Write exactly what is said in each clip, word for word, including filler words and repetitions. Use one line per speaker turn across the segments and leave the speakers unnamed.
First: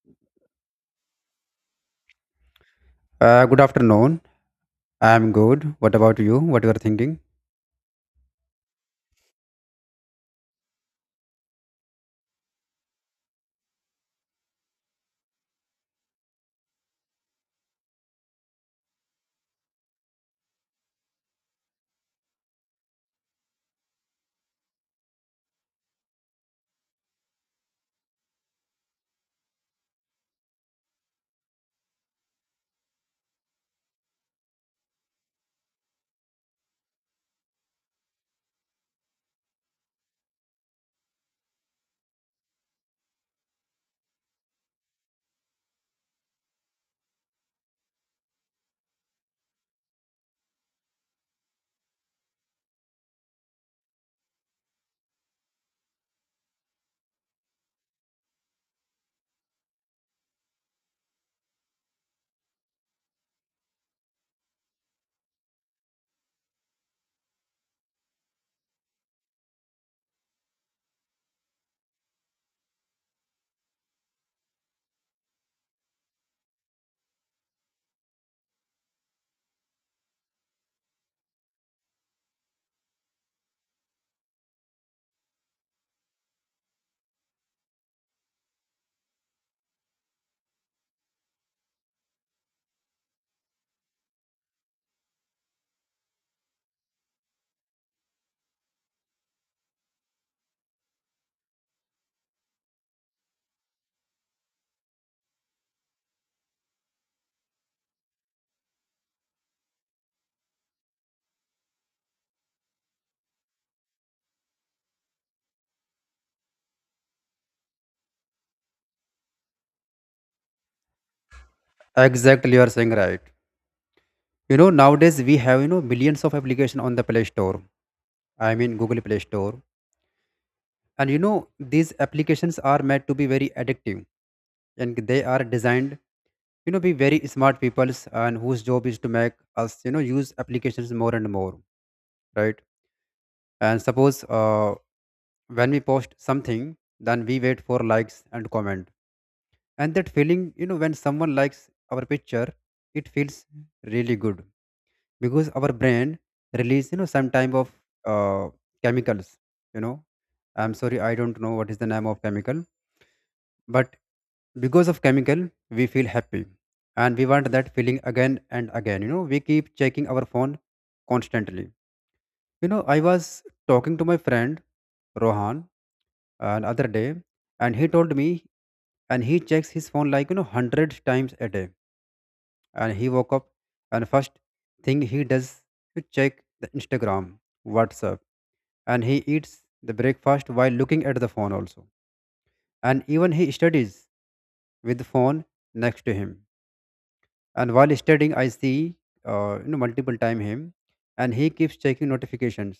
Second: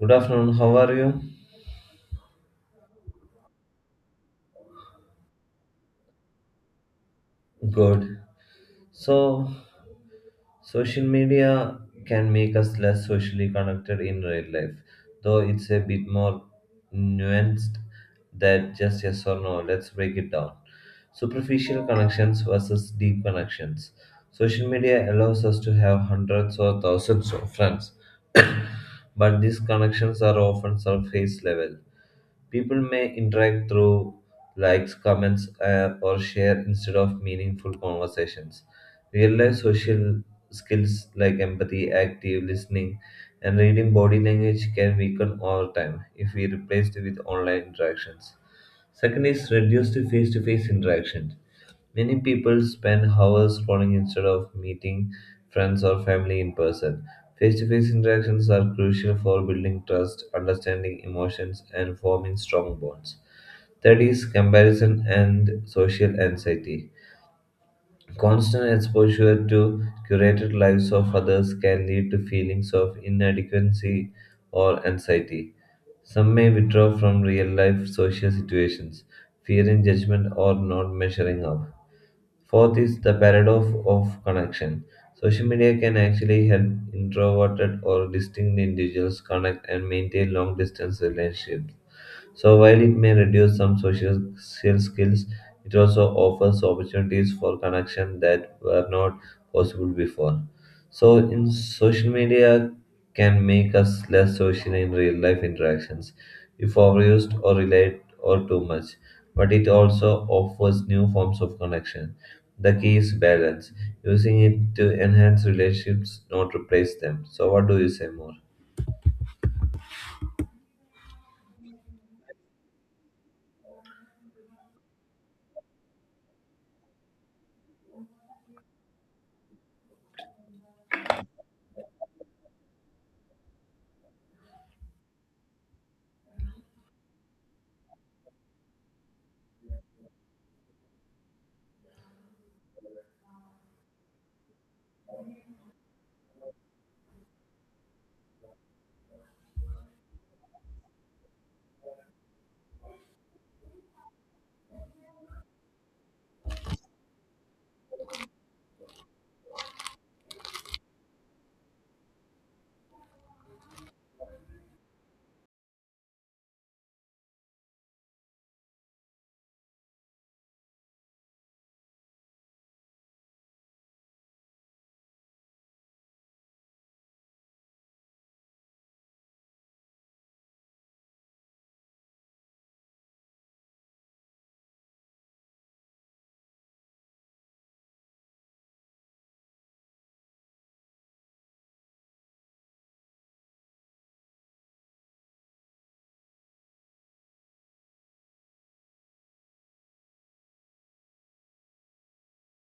Good afternoon, how are you?
Uh, good afternoon. I'm good. What about you? What you are thinking?
Good. So, social media can make us less socially connected in real life, though it's a bit more nuanced than just yes or no. Let's break it down. Superficial connections versus deep connections. Social media allows us to have hundreds or thousands of friends, but these connections are often surface level. People may interact through likes, comments, uh, or share instead of meaningful conversations. Real life social skills like empathy, active listening, and reading body language can weaken over time if we replace it with online interactions. Second is reduced to face to face interaction. Many people spend hours scrolling instead of meeting friends or family in person. Face to face interactions are crucial for building trust, understanding emotions, and forming strong bonds. Third is comparison and social anxiety. Constant exposure to curated lives of others can lead to feelings of inadequacy or anxiety. Some may withdraw from real life social situations, fearing judgment or not measuring up. Fourth is the paradox of connection. Social media can actually help introverted or distinct individuals connect and maintain long distance relationships, so while it may reduce some social social skills, it also offers opportunities for connection that were not possible before. So, in social media can make us less social in real life interactions if overused or relied or too much. But it also offers new forms of connection. The key is balance, using it to enhance relationships, not replace them. So, what do you say more?
Exactly, you are saying right. You know, nowadays we have you know millions of application on the Play Store. I mean Google Play Store, and you know these applications are meant to be very addictive, and they are designed you know be very smart people's and whose job is to make us you know use applications more and more, right? And suppose, uh, when we post something, then we wait for likes and comment, and that feeling, you know when someone likes our picture, it feels really good, because our brain release, you know some type of, uh, chemicals. you know I'm sorry, I don't know what is the name of chemical, but because of chemical we feel happy, and we want that feeling again and again. You know we keep checking our phone constantly. you know, I was talking to my friend Rohan another day, and he told me, and he checks his phone like you know hundred times a day. And he woke up, and first thing he does to check the Instagram, WhatsApp, and he eats the breakfast while looking at the phone also. And even he studies with the phone next to him. And while studying, I see uh, you know multiple time him, and he keeps checking notifications.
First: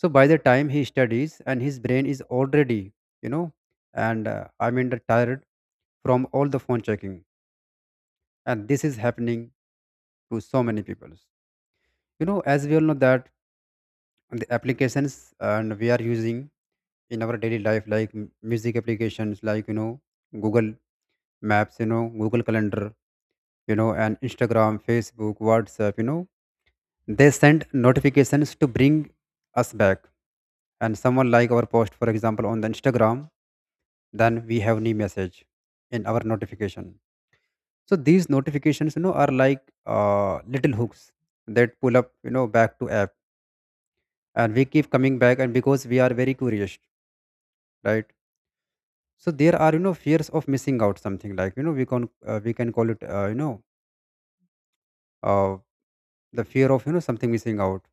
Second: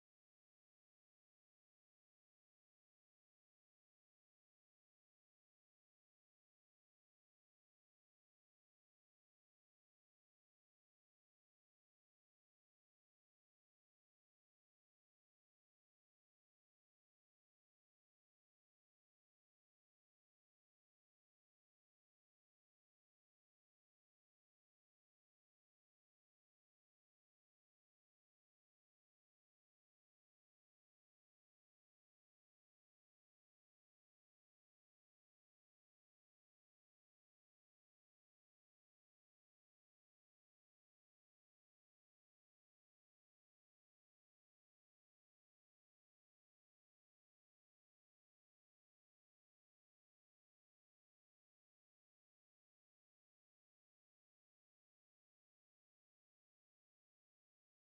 So by the time he studies and his brain is already, you know and, uh, I mean, the tired from all the phone checking, and this is happening to so many people. You know as we all know that the applications and we are using in our daily life, like m- music applications, like you know Google Maps, you know Google Calendar, you know and Instagram, Facebook, WhatsApp. You know they send notifications to bring us back, and someone like our post for example on the Instagram, then we have new message in our notification. So these notifications, you know are like, uh, little hooks that pull up you know back to app, and we keep coming back, and because we are very curious, right? So there are, you know fears of missing out something, like, you know we can uh, we can call it, uh, you know uh, the fear of, you know something missing out.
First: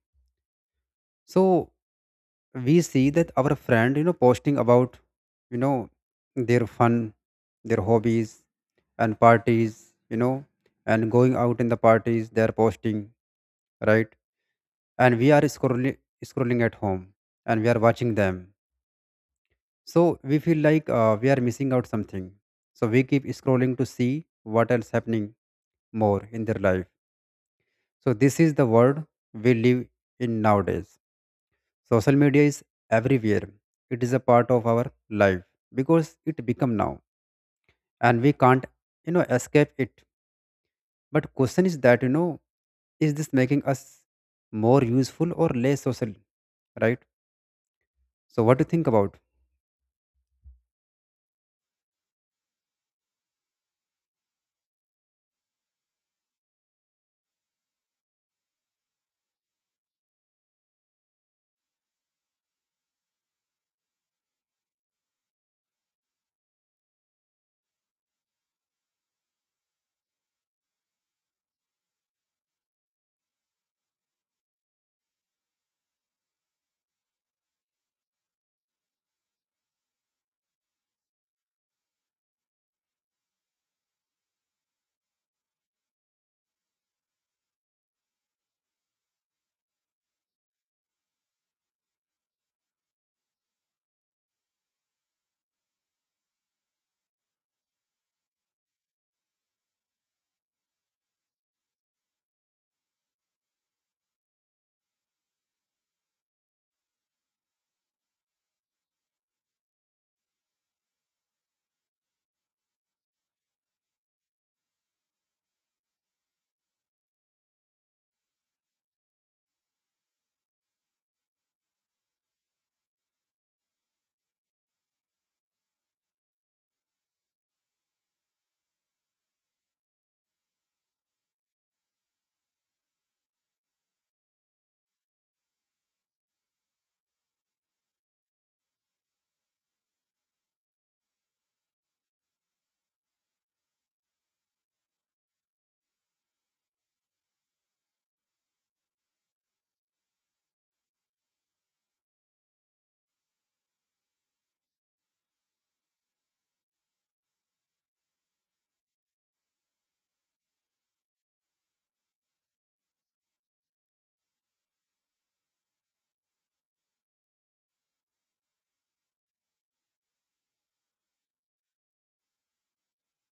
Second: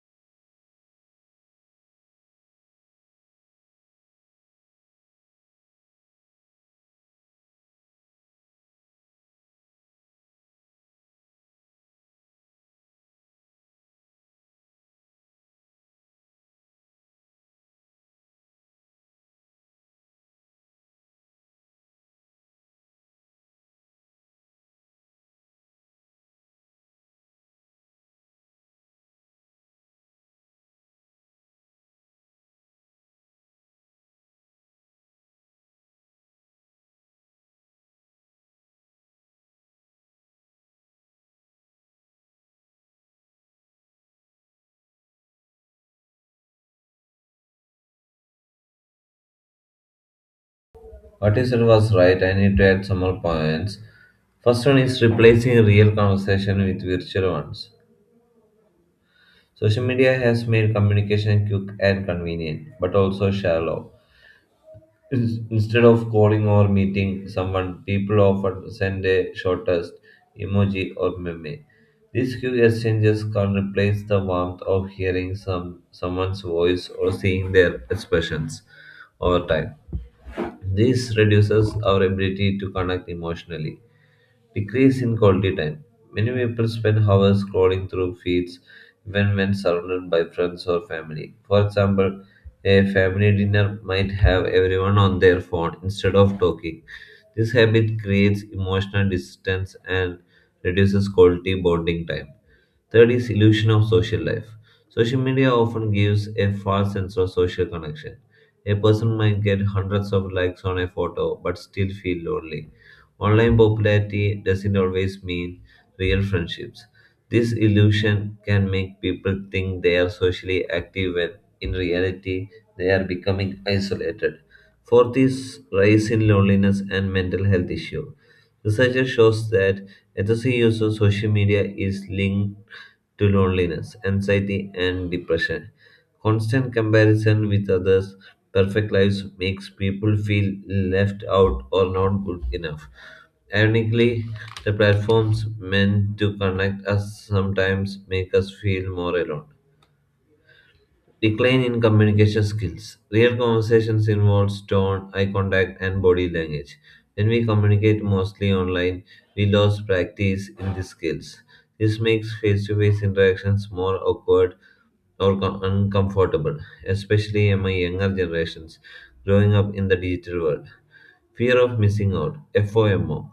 So we see that our friend, you know, posting about, you know, their fun, their hobbies and parties, you know, and going out in the parties, they are posting, right? And we are scrolling, scrolling at home, and we are watching them. So we feel like, uh, we are missing out something. So we keep scrolling to see what else happening more in their life. So this is the world we live in nowadays. Social media is everywhere. It is a part of our life because it become now, and we can't, you know, escape it. But question is that, you know, is this making us more useful or less social, right? So what do you think about?
What you said was right. I need to add some more points. First one is replacing real conversation with virtual ones. Social media has made communication quick and convenient, but also shallow. In- Instead of calling or meeting someone, people often send a short text, emoji, or meme. These quick exchanges can replace the warmth of hearing some someone's voice or seeing their expressions over time. This reduces our ability to connect emotionally. Decrease in quality time. Many people spend hours scrolling through feeds even when surrounded by friends or family. For example, a family dinner might have everyone on their phone instead of talking. This habit creates emotional distance and reduces quality bonding time. Third is illusion of social life. Social media often gives a false sense of social connection. A person might get hundreds of likes on a photo but still feel lonely. Online popularity doesn't always mean real friendships. This illusion can make people think they are socially active when in reality they are becoming isolated. Fourth is rise in loneliness and mental health issue. Research shows that excessive use of social media is linked to loneliness, anxiety, and depression. Constant comparison with others' perfect lives makes people feel left out or not good enough. Ironically, the platforms meant to connect us sometimes make us feel more alone. Decline in communication skills. Real conversations involves tone, eye contact, and body language. When we communicate mostly online, we lose practice in these skills. This makes face-to-face interactions more awkward or co- uncomfortable, especially among younger generations growing up in the digital world. Fear of missing out, FOMO.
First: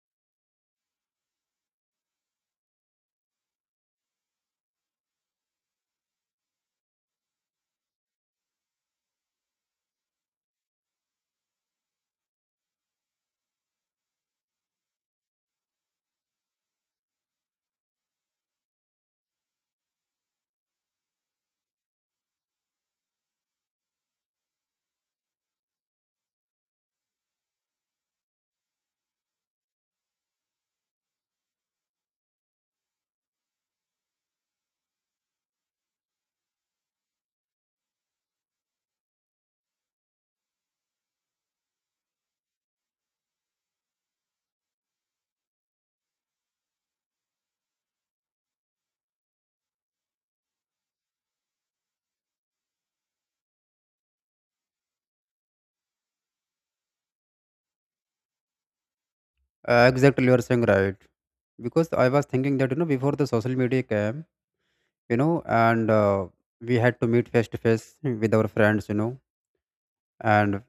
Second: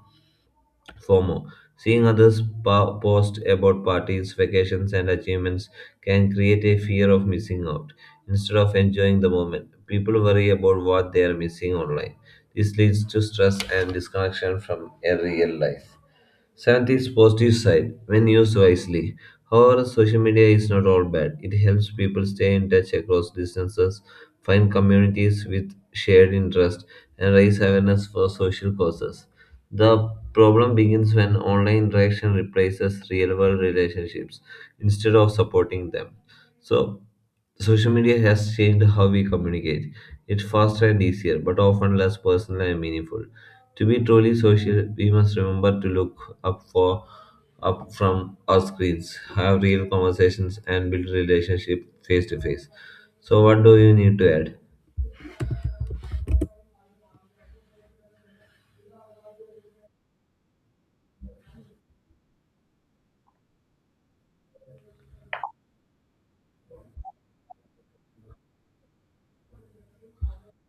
FOMO. Seeing others po- post about parties, vacations, and achievements can create a fear of missing out. Instead of enjoying the moment, people worry about what they are missing online. This leads to stress and disconnection from a real life. Seventh is positive side when used wisely. However, social media is not all bad. It helps people stay in touch across distances, find communities with shared interests, and raise awareness for social causes. The problem begins when online interaction replaces real world relationships instead of supporting them. So, social media has changed how we communicate. It's faster and easier, but often less personal and meaningful. To be truly social, we must remember to look up for up from our screens, have real conversations, and build relationship face to face. So, what do you need to add?
Uh, exactly, you are saying right. Because I was thinking that, you know, before the social media came, you know, and uh, we had to meet face to face with our friends, you know, and,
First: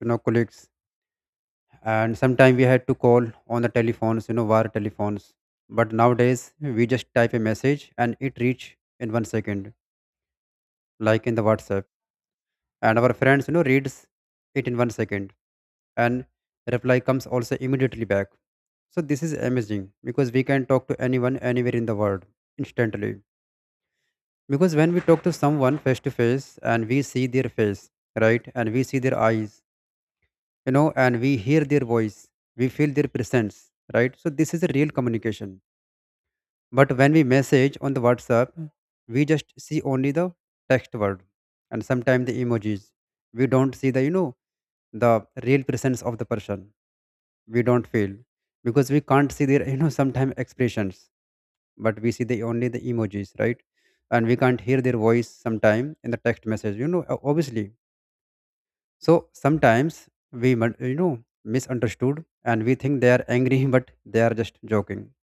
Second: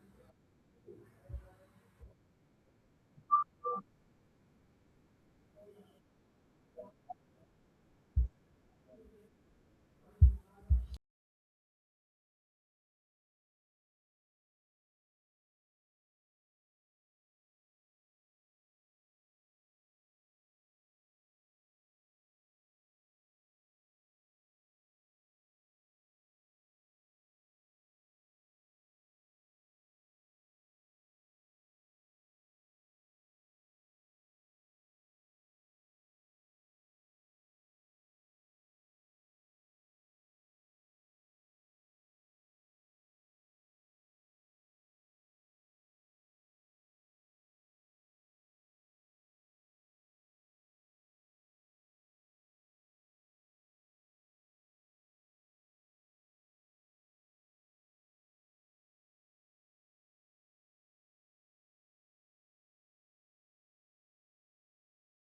you know, colleagues, and sometime we had to call on the telephones, you know wire telephones. But nowadays we just type a message and it reach in one second, like in the WhatsApp, and our friends, you know reads it in one second, and reply comes also immediately back. So this is amazing, because we can talk to anyone anywhere in the world instantly. Because when we talk to someone face to face, and we see their face, right, and we see their eyes, you know and we hear their voice, we feel their presence, right? So this is a real communication. But when we message on the WhatsApp, we just see only the text word, and sometimes the emojis. We don't see the you know the real presence of the person. We don't feel, because we can't see their you know sometimes expressions, but we see the only the emojis, right? And we can't hear their voice sometime in the text message. You know, o- obviously. So sometimes we mon- you know misunderstood, and we think they are angry, but they are just joking.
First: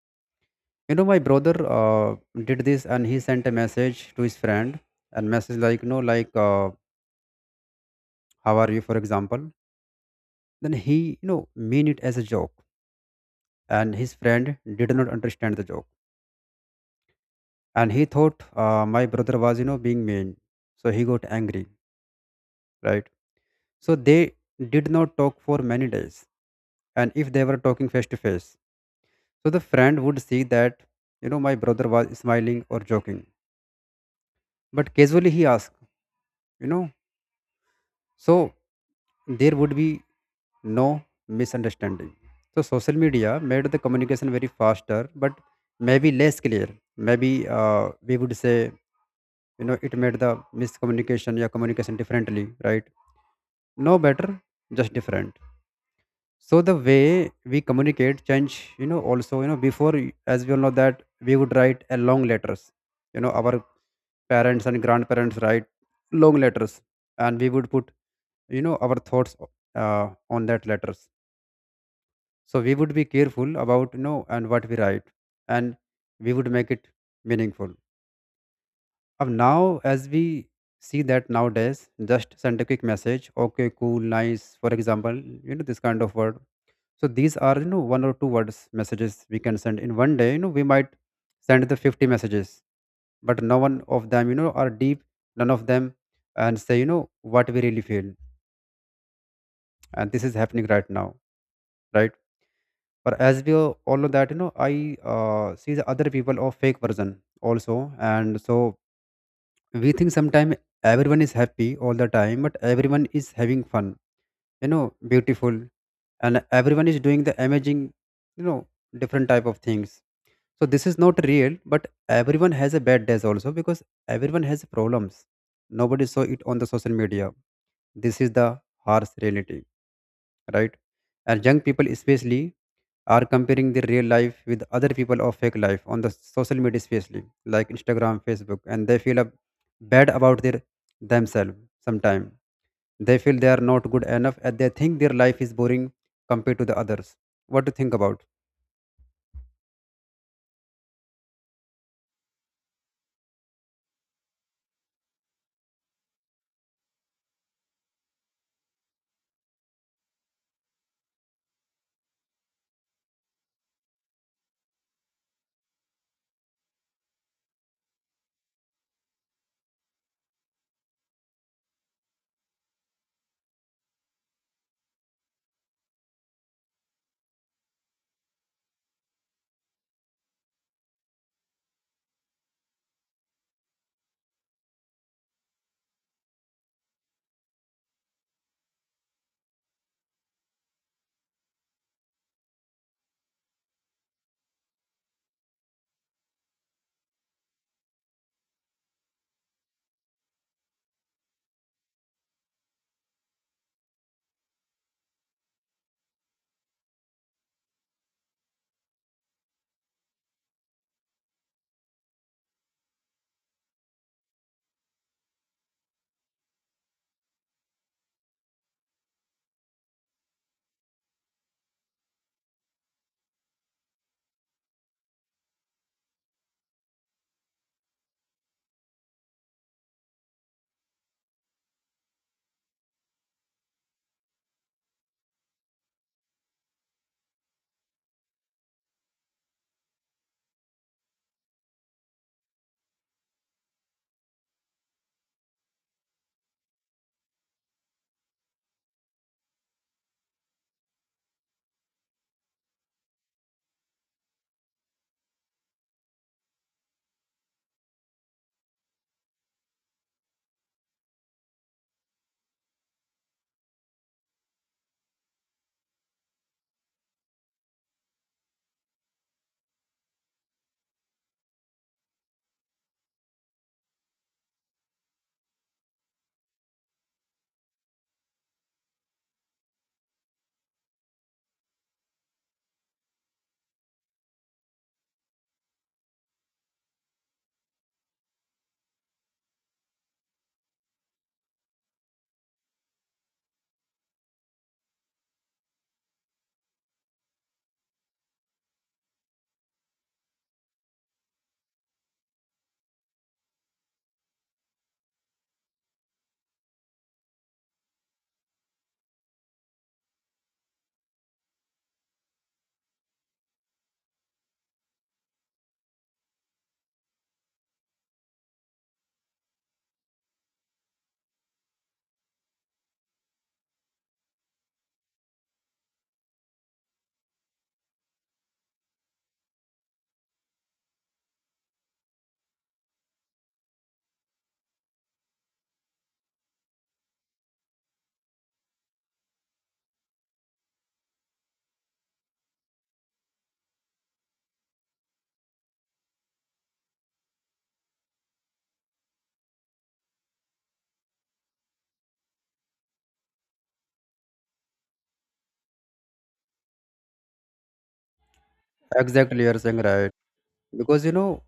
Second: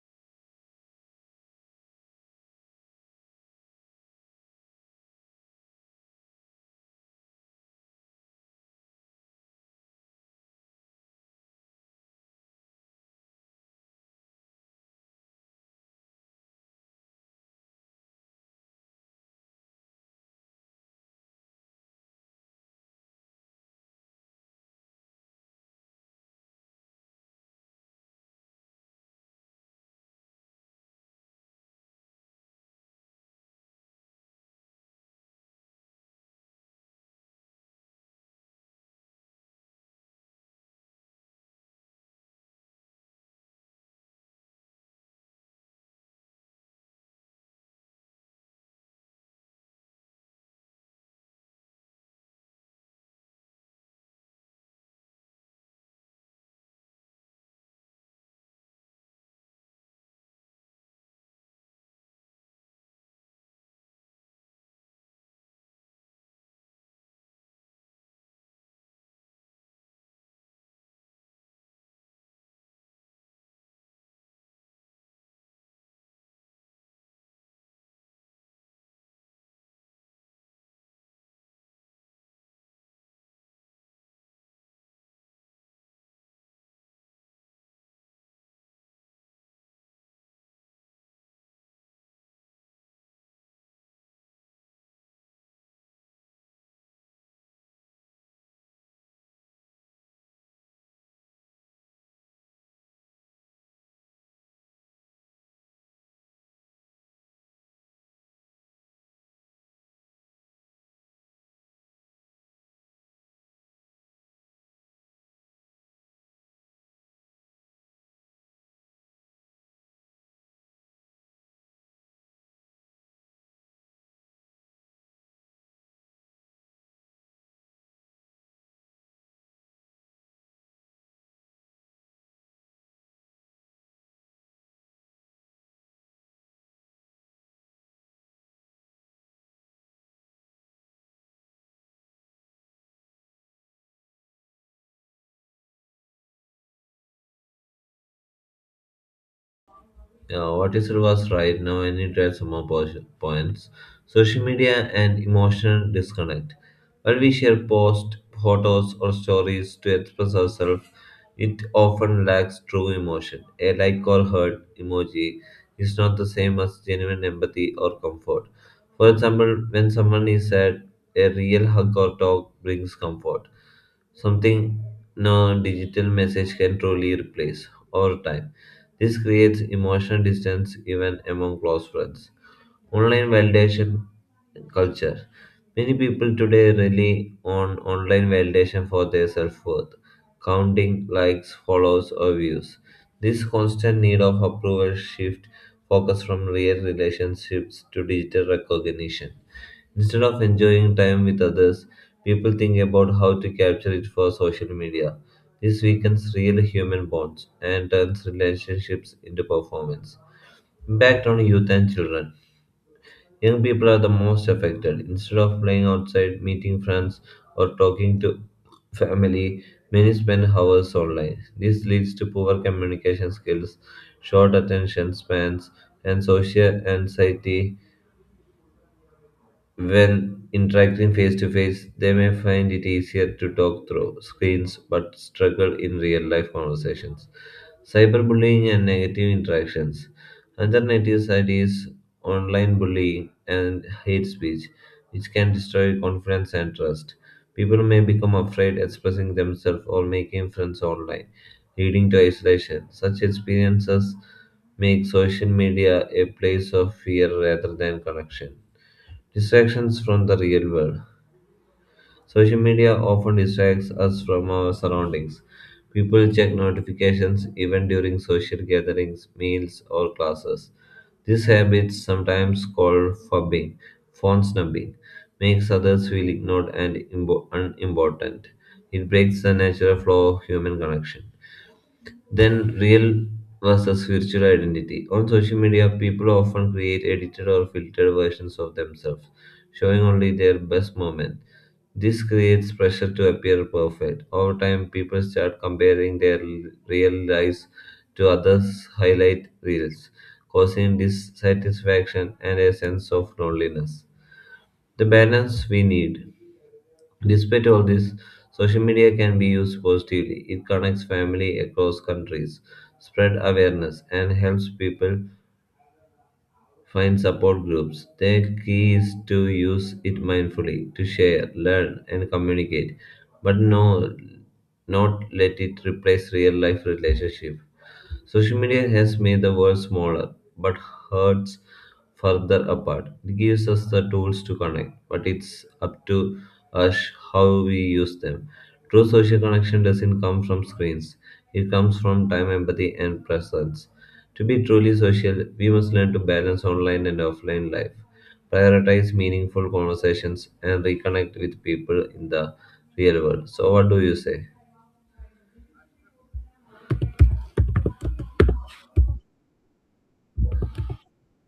you know My brother, uh, did this, and he sent a message to his friend, and message like, you know like, uh, how are you for example. Then he, you know mean it as a joke, and his friend did not understand the joke, and he thought, uh, my brother was, you know being mean, so he got angry, right? So they did not talk for many days, and if they were talking face to face, so the friend would see that, you know my brother was smiling or joking, but casually he asked you know So there would be no misunderstanding. So social media made the communication very faster, but maybe less clear. Maybe, uh, we would say, you know, it made the miscommunication or communication differently, right? No better, just different. So the way we communicate change, you know, also, you know, before, as we all know that we would write a long letters, you know, our parents and grandparents write long letters, and we would put you know our thoughts, uh, on that letters, so we would be careful about, you know and what we write, and we would make it meaningful. Of now as we see that nowadays just send a quick message, okay, cool, nice for example, you know this kind of word. So these are, you know one or two words messages, we can send in one day, you know we might send the fifty messages, but no one of them, you know are deep, none of them, and say, you know what we really feel, and this is happening right now, right? Or as we all all know that, you know, I uh, see the other people of fake version also, and so we think sometimes everyone is happy all the time, but everyone is having fun, you know, beautiful, and everyone is doing the amazing, you know, different type of things. So this is not real, but everyone has a bad days also because everyone has problems. Nobody saw it on the social media. This is the harsh reality, right? And young people especially are comparing their real life with other people of fake life on the social media, especially like Instagram, Facebook, and they feel a bad about their themselves. Sometimes they feel they are not good enough, and they think their life is boring compared to the others. What to think about?
uh, What is was right now I need to some more po- points. Social media and emotional disconnect. While we share posts, photos, or stories to express ourselves, it often lacks true emotion. A like or hurt emoji is not the same as genuine empathy or comfort. For example, when someone is sad, a real hug or talk brings comfort, something no digital message can truly replace over time. This creates emotional distance even among close friends. Online validation culture. Many people today rely on online validation for their self worth, counting likes, follows, or views. This constant need of approval shift focus from real relationships to digital recognition. Instead of enjoying time with others, people think about how to capture it for social media. This weakens real human bonds and turns relationships into performance. Impact on youth and children. Young people are the most affected. Instead of playing outside, meeting friends, or talking to family, many spend hours online. This leads to poor communication skills, short attention spans, and social anxiety. When interacting face to face, they may find it easier to talk through screens but struggle in real life conversations. Cyberbullying and negative interactions. Another negative side is online bullying and hate speech, which can destroy confidence and trust. People may become afraid expressing themselves or making friends online, leading to isolation. Such experiences make social media a place of fear rather than connection. Distractions from the real world. Social media often distracts us from our surroundings. People check notifications even during social gatherings, meals, or classes. This habit, sometimes called fubbing, phone snubbing, makes others feel ignored and imbo- unimportant. It breaks the natural flow of human connection. Then, real versus virtual identity. On social media, people often create edited or filtered versions of themselves, showing only their best moment. This creates pressure to appear perfect. Over time, people start comparing their l- real lives to others' highlight reels, causing dissatisfaction and a sense of loneliness. The balance we need. Despite all this, social media can be used positively. It connects family across countries, spread awareness, and helps people find support groups. The key is to use it mindfully, to share, learn, and communicate, but no, not let it replace real life relationship. Social media has made the world smaller, but hurts further apart. It gives us the tools to connect, but it's up to us how we use them. True social connection doesn't come from screens, it comes from time, empathy, and presence. To be truly social, we must learn to balance online and offline life, prioritize meaningful conversations, and reconnect with people in the real world. So, what do you say?
Exactly, you are saying right, because, you know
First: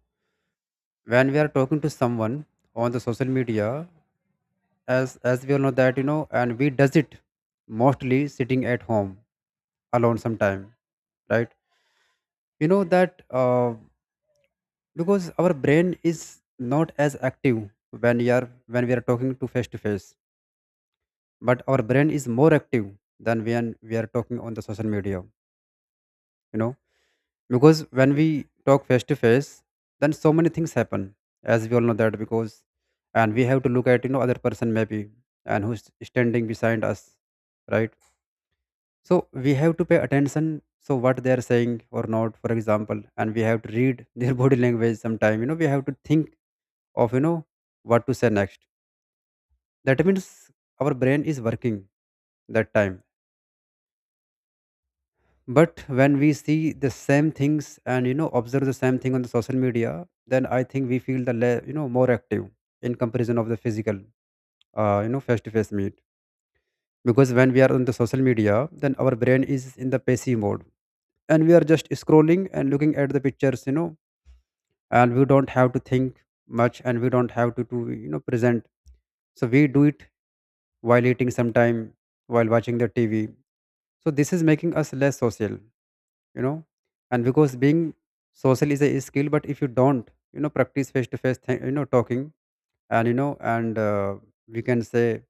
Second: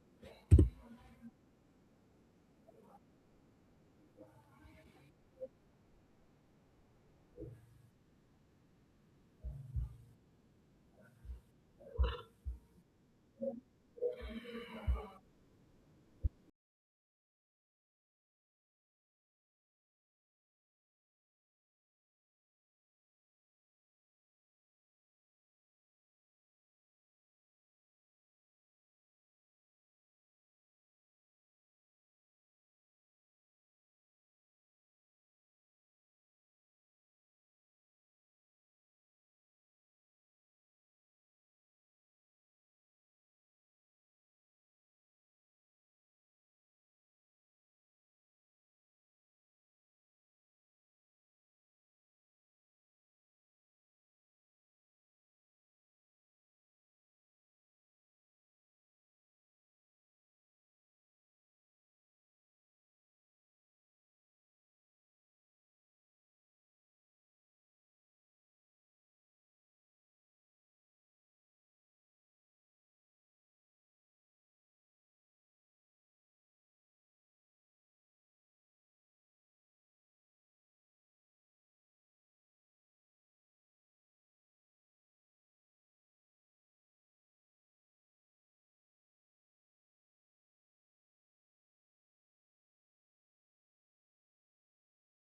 when we are talking to someone on the social media, as as we all know that, you know and we does it mostly sitting at home alone sometime, right? you know that uh, Because our brain is not as active when we are when we are talking to face to face, but our brain is more active than when we are talking on the social media, you know because when we talk face to face, then so many things happen, as we all know that, because, and we have to look at, you know other person maybe, and who's standing beside us, right? So we have to pay attention, so what they are saying or not for example, and we have to read their body language sometime, you know we have to think of, you know what to say next. That means our brain is working that time. But when we see the same things, and you know observe the same thing on the social media, then I think we feel the le- you know more active, in comparison of the physical, uh, you know face to face meet. Because when we are on the social media, then our brain is in the passive mode, and we are just scrolling and looking at the pictures, you know and we don't have to think much, and we don't have to, to you know present, so we do it while eating sometime, while watching the T V. So this is making us less social, you know, and because being social is a skill, but if you don't, you know, practice face to face, you know, talking and you know, and uh, we can say,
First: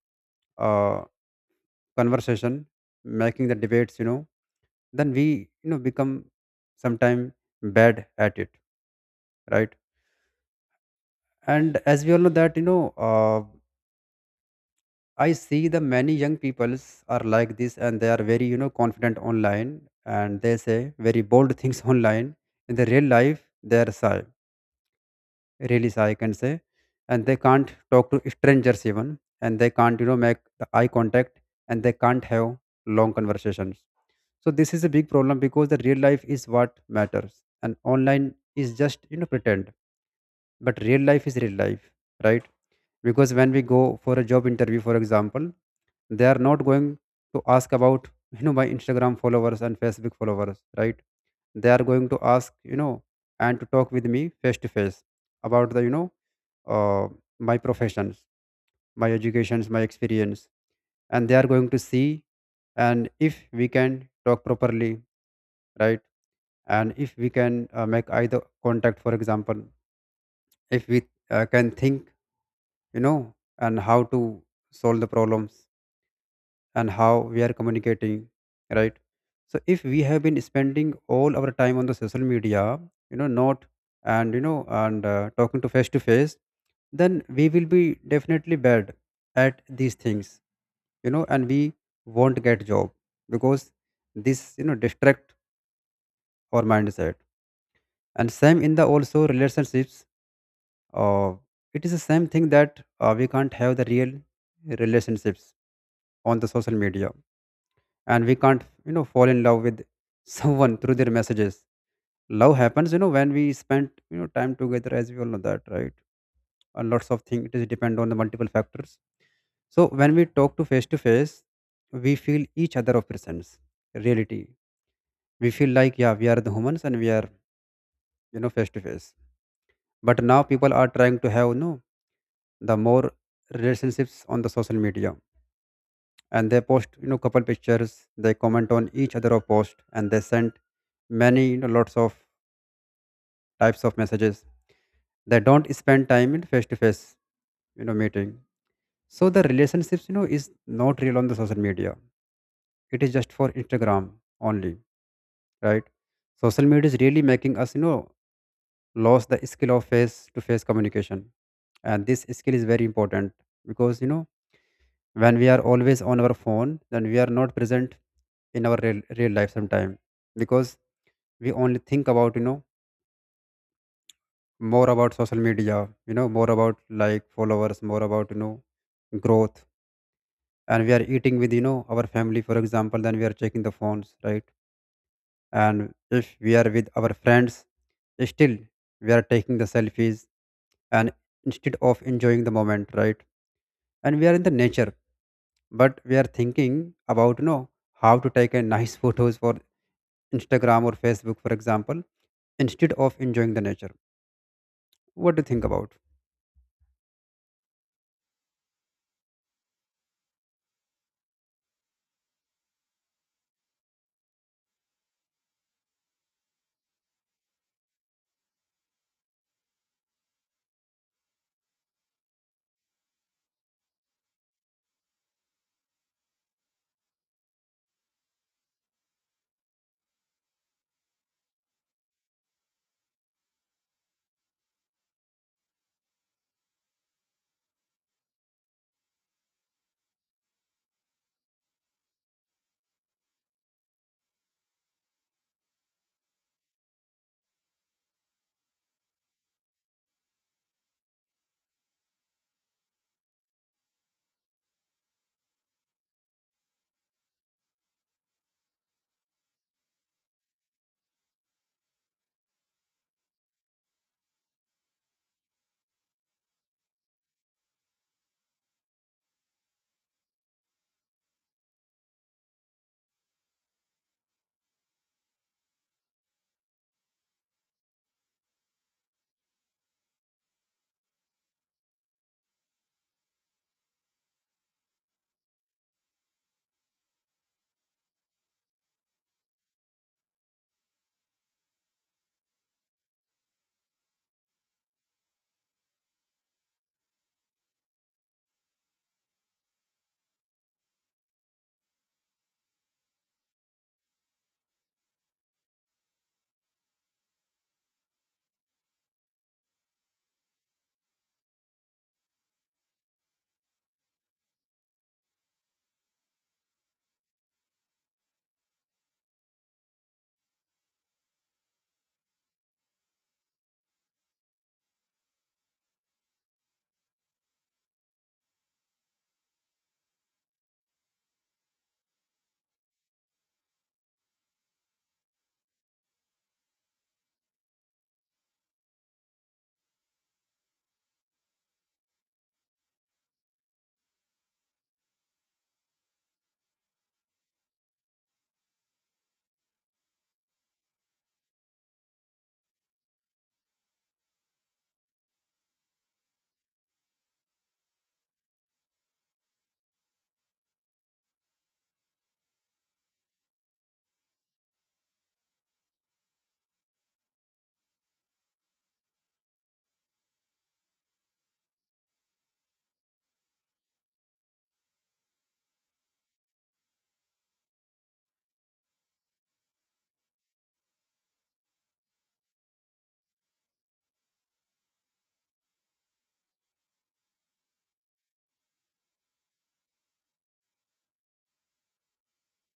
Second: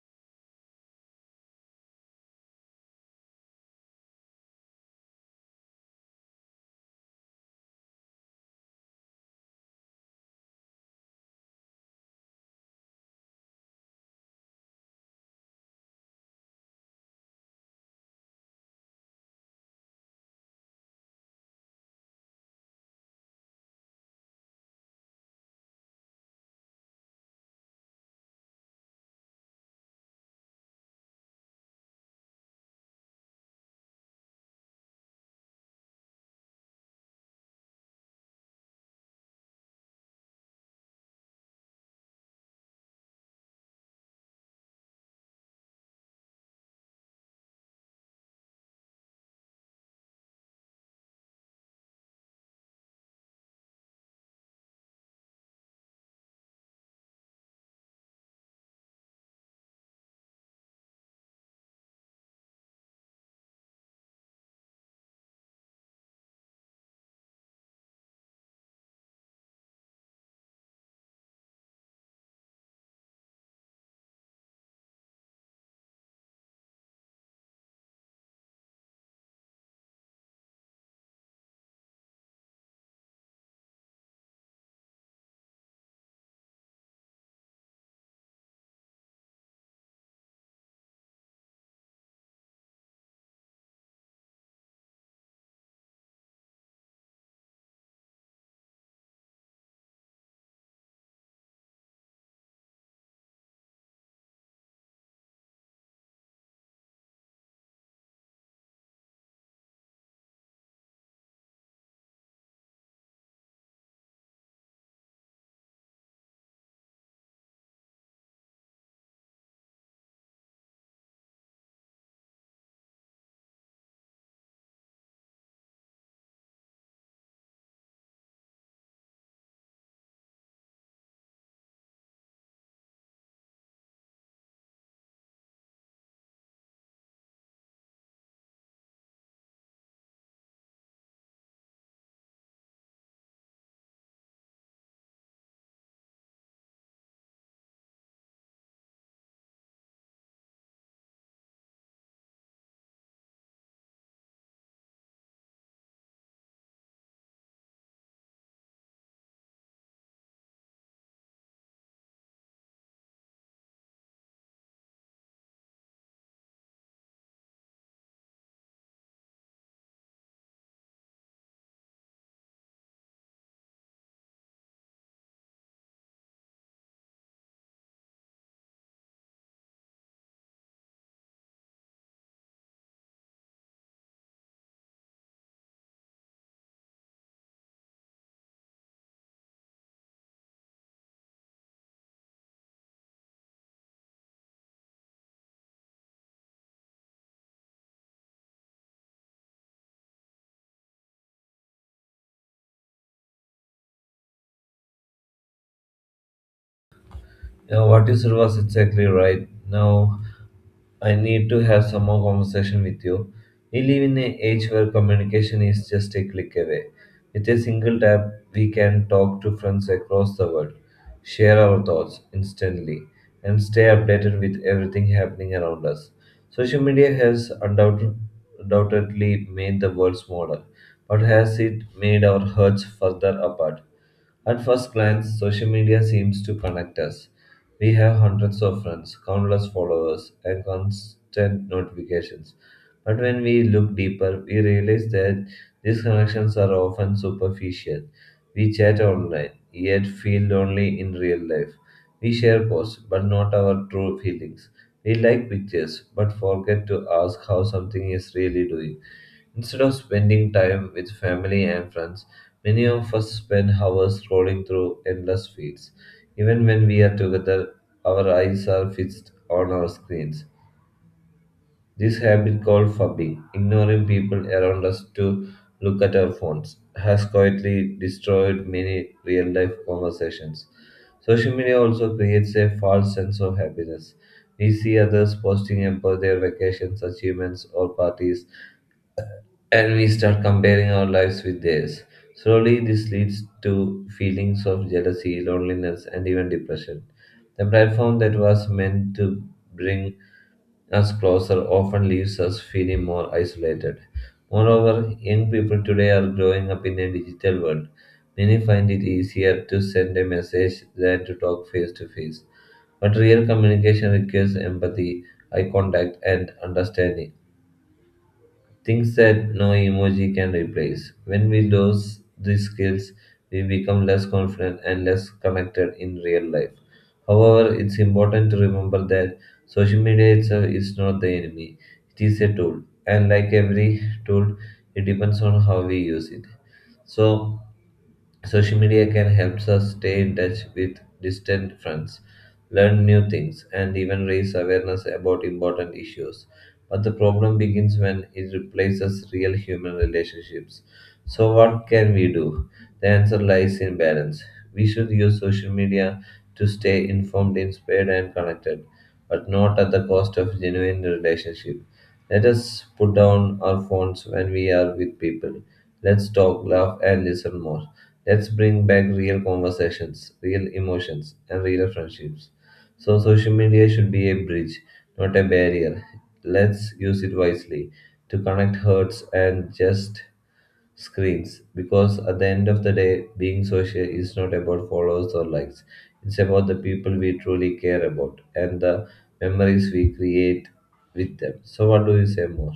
uh, conversation, making the debates, you know, then we, you know become sometime bad at it, right? And as we all know that you know. Uh, I see the many young peoples are like this, and they are very, you know, confident online, and they say very bold things online. In the real life, they are shy, really shy, I can say. And they can't talk to strangers even. And they can't, you know, make the eye contact, and they can't have long conversations. So this is a big problem because the real life is what matters. And online is just, you know, pretend. But real life is real life, right? Because when we go for a job interview, for example, they are not going to ask about, you know my Instagram followers and Facebook followers, right? They are going to ask, you know and to talk with me face to face about the you know uh, my professions, my educations, my experience. And they are going to see, and if we can talk properly, right? And if we can uh, make either contact, for example. If we uh, can think, you know and how to solve the problems, and how we are communicating, right? So if we have been spending all our time on the social media, you know not, and you know and uh, talking to face to face, then we will be definitely bad at these things, you know and we won't get job, because this, you know distract our mindset. And same in the also relationships. uh, it is the same thing that uh, we can't have the real relationships on the social media. And we can't, you know fall in love with someone through their messages. Love happens, you know when we spend, you know time together, as we all know that, right? And lots of things, it is depend on the multiple factors. So when we talk to face to face, we feel each other of presence, reality. We feel like, yeah, we are the humans and we are, you know face to face. But now people are trying to have, you know the more relationships on the social media. And they post, you know couple pictures, they comment on each other of post, and they send many, you know lots of types of messages. They don't spend time in face to face, you know meeting. So the relationships, you know is not real on the social media. It is just for Instagram only, right? Social media is really making us, you know lose the skill of face to face communication. And this skill is very important, because, you know when we are always on our phone, then we are not present in our real, real life sometime. Because we only think about, you know more about social media, you know more about like followers, more about, you know growth. And we are eating with, you know our family, for example, then we are checking the phones, right? And if we are with our friends, still we are taking the selfies, and instead of enjoying the moment, right? And we are in the nature, but we are thinking about, you know how to take a nice photos for Instagram or Facebook, for example, instead of enjoying the nature. What do you think about?
Yeah, what you said was exactly right. Now, I need to have some more conversation with you. We live in an age where communication is just a click away. With a single tap, we can talk to friends across the world, share our thoughts instantly, and stay updated with everything happening around us. Social media has undoubt- undoubtedly made the world smaller, but has it made our hearts further apart? At first glance, social media seems to connect us. We have hundreds of friends, countless followers, and constant notifications. But when we look deeper, we realize that these connections are often superficial. We chat online, yet feel lonely in real life. We share posts, but not our true feelings. We like pictures, but forget to ask how something is really doing. Instead of spending time with family and friends, many of us spend hours scrolling through endless feeds. Even when we are together, our eyes are fixed on our screens. This habit called fubbing, ignoring people around us to look at our phones, has quietly destroyed many real life conversations. Social media also creates a false sense of happiness. We see others posting about their vacations, achievements, or parties and we start comparing our lives with theirs. Slowly, this leads to feelings of jealousy, loneliness, and even depression. The platform that was meant to bring us closer often leaves us feeling more isolated. Moreover, young people today are growing up in a digital world. Many find it easier to send a message than to talk face to face. But real communication requires empathy, eye contact, and understanding things that no emoji can replace. When we lose these skills, we become less confident and less connected in real life. However, it's important to remember that social media itself is not the enemy, it is a tool, and like every tool, it depends on how we use it. So, social media can help us stay in touch with distant friends, learn new things, and even raise awareness about important issues. But the problem begins when it replaces real human relationships. So, what can we do? The answer lies in balance. We should use social media to stay informed, inspired, and connected, but not at the cost of genuine relationship. Let us put down our phones when we are with people. Let's talk, laugh, and listen more. Let's bring back real conversations, real emotions, and real friendships. So, social media should be a bridge, not a barrier. Let's use it wisely to connect hearts and just screens. Because at the end of the day, being social is not about followers or likes, it's about the people we truly care about and the memories we create with them. So, what do you say more?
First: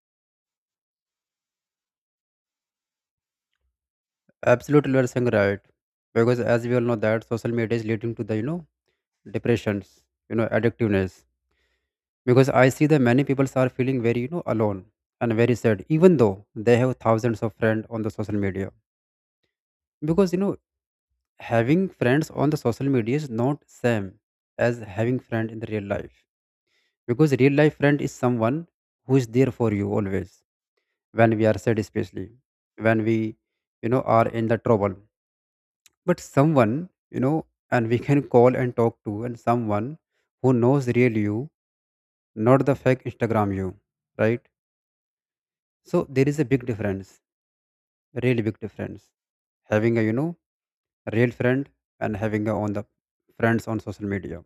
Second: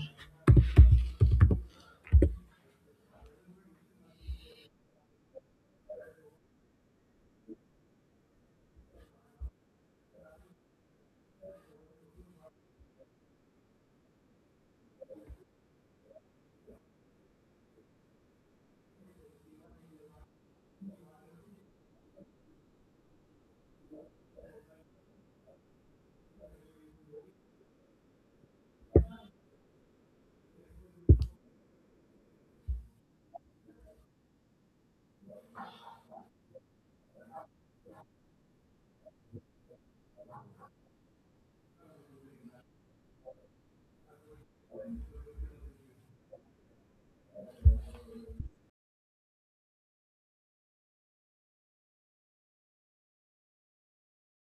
Absolutely, you are saying right. Because as we all know that social media is leading to the, you know depressions, you know addictiveness. Because I see that many people are feeling very, you know alone and very sad, even though they have thousands of friends on the social media. Because, you know having friends on the social media is not same as having friend in the real life. Because real life friend is someone who is there for you always, when we are sad, especially when we, you know are in the trouble. But someone, you know and we can call and talk to, and someone who knows real you, not the fake Instagram you, right? So there is a big difference, really big difference, having a, you know real friend, and having a on the friends on social media.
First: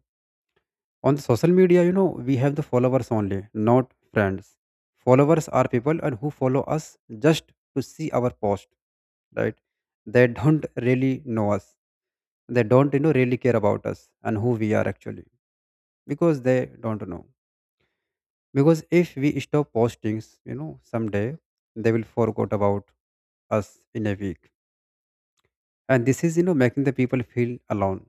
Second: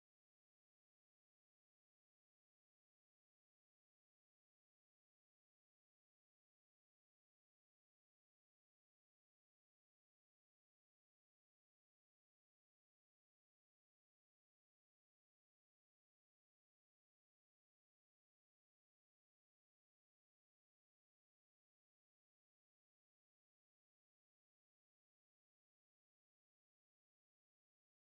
On the social media, you know, we have the followers only, not friends. Followers are people and who follow us just to see our post, right? They don't really know us. They don't, you know, really care about us and who we are actually, because they don't know. Because if we stop postings, you know, someday they will forget about us in a week. And this is, you know, making the people feel alone.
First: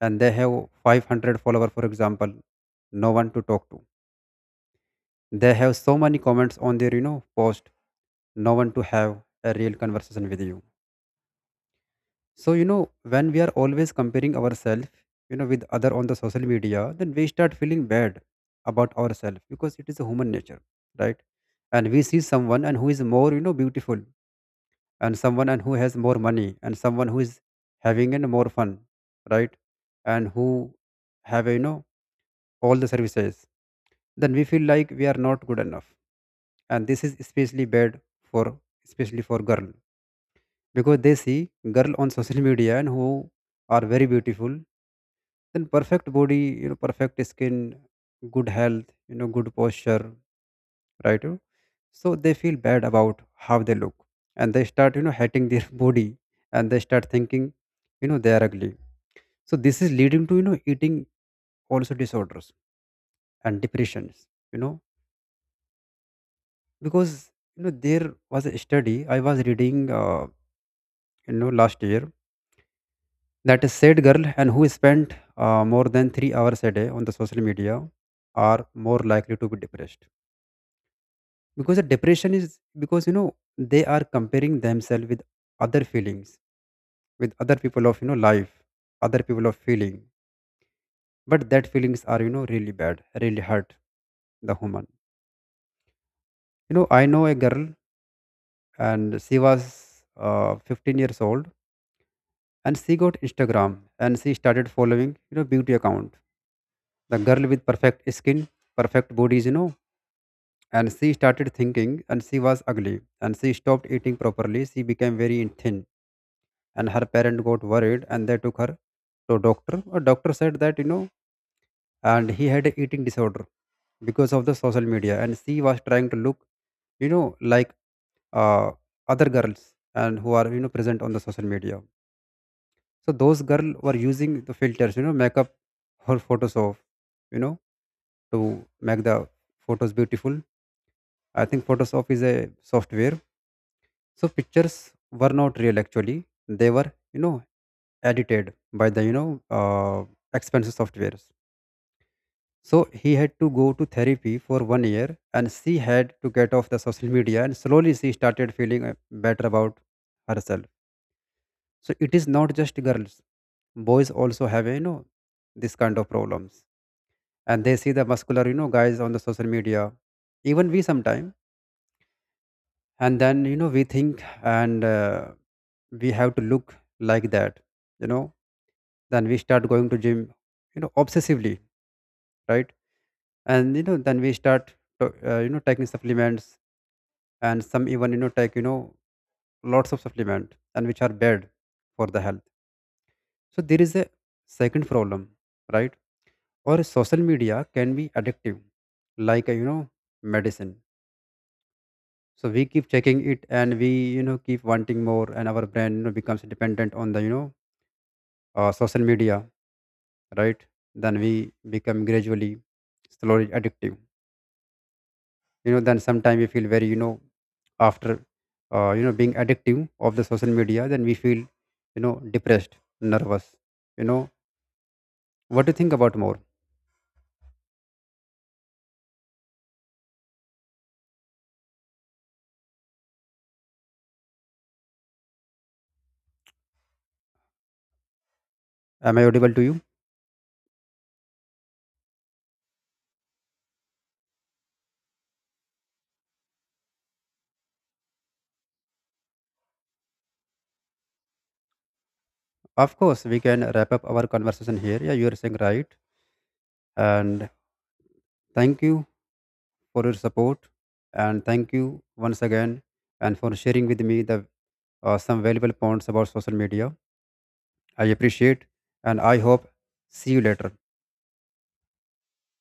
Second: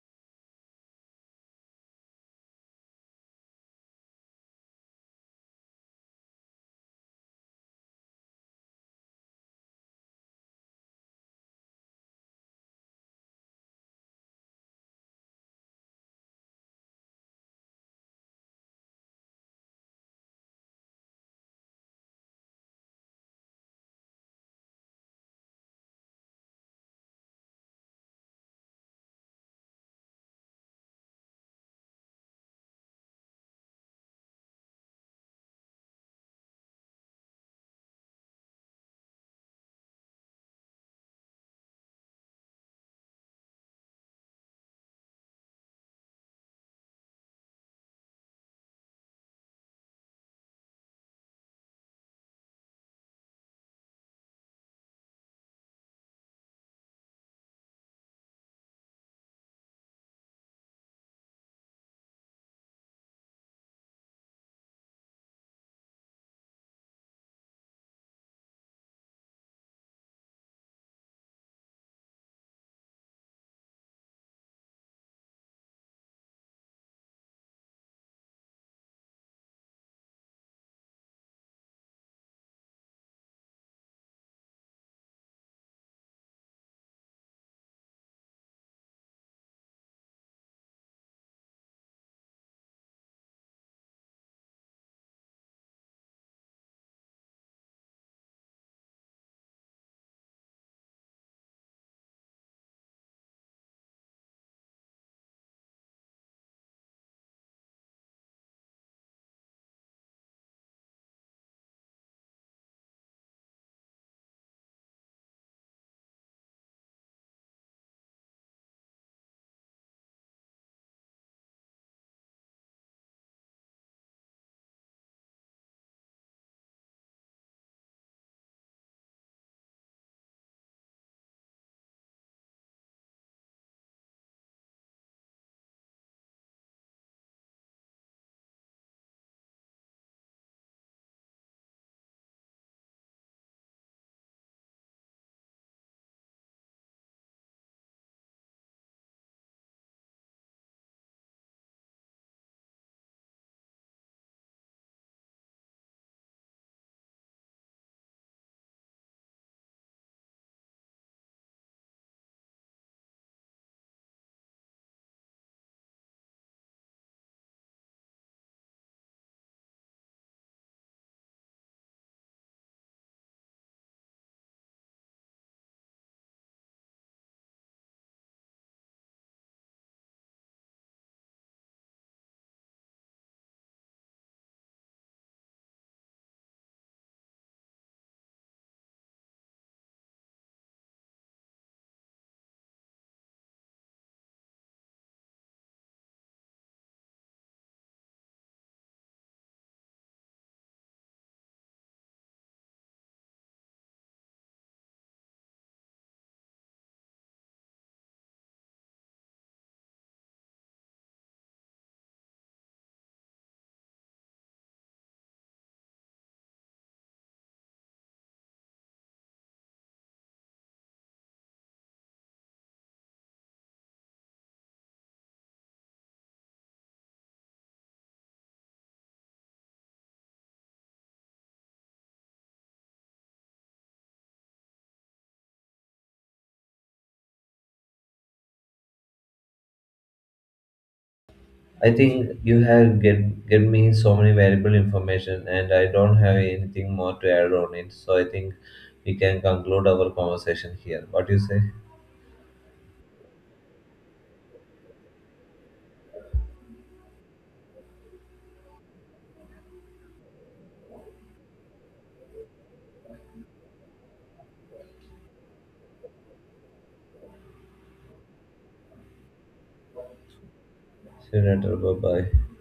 And they have five hundred followers, for example, no one to talk to. They have so many comments on their, you know, post. No one to have a real conversation with you. So, you know, when we are always comparing ourselves, you know, with other on the social media, then we start feeling bad about ourselves, because it is a human nature, right? And we see someone and who is more, you know, beautiful, and someone and who has more money, and someone who is having and more fun, right? And who have, a you know, all the services, then we feel like we are not good enough. And this is especially bad for, especially for girl, because they see girl on social media and who are very beautiful, then perfect body, you know perfect skin, good health, you know good posture, right? So they feel bad about how they look, and they start, you know hating their body, and they start thinking, you know they are ugly. So this is leading to, you know eating also disorders and depressions, you know because, you know there was a study I was reading uh, you know last year, that a sad girl and who spent uh, more than three hours a day on the social media are more likely to be depressed. Because the depression is because, you know they are comparing themselves with other feelings, with other people of, you know life, other people of feeling. But that feelings are, you know really bad, really hurt the human. you know I know a girl, and she was uh, fifteen years old, and she got Instagram, and she started following, you know beauty account, the girl with perfect skin, perfect bodies, you know And she started thinking and she was ugly, and she stopped eating properly, she became very thin. And her parent got worried and they took her to doctor. A doctor said that, you know and he had a eating disorder because of the social media, and she was trying to look, you know like, uh, other girls and who are, you know present on the social media. So those girl were using the filters, you know, makeup, her Photoshop, you know, to make the photos beautiful. I think Photoshop is a software. So pictures were not real actually. They were, you know, edited by the, you know, uh, expensive softwares. So he had to go to therapy for one year, and she had to get off the social media, and slowly she started feeling uh, better about herself. So it is not just girls, boys also have, you know this kind of problems. And they see the muscular, you know guys on the social media, even we sometime. And then, you know we think and uh, we have to look like that, you know then we start going to gym, you know obsessively, right? And, you know then we start to- uh, you know taking supplements. And some even, you know take, you know lots of supplement and which are bad for the health. So there is a second problem, right? Or social media can be addictive, like, uh, you know, medicine. So we keep checking it, and we, you know keep wanting more, and our brain, you know, becomes dependent on the, you know uh, social media, right? Then we become gradually, slowly addictive. You know, then sometimes we feel very, you know after uh, you know being addictive of the social media, then we feel, you know depressed, nervous. You know, what do you think about more? Am I audible to you?
I think you have get get me so many valuable information, and I don't have anything more to add on it. So I think we can conclude our conversation here. What do you say?
Of course, we can wrap up our conversation here. Yeah, you are saying right. And thank you for your support, and thank you once again and for sharing with me the, uh, some valuable points about social media. I appreciate, and I hope see you later.
See you later. Bye bye.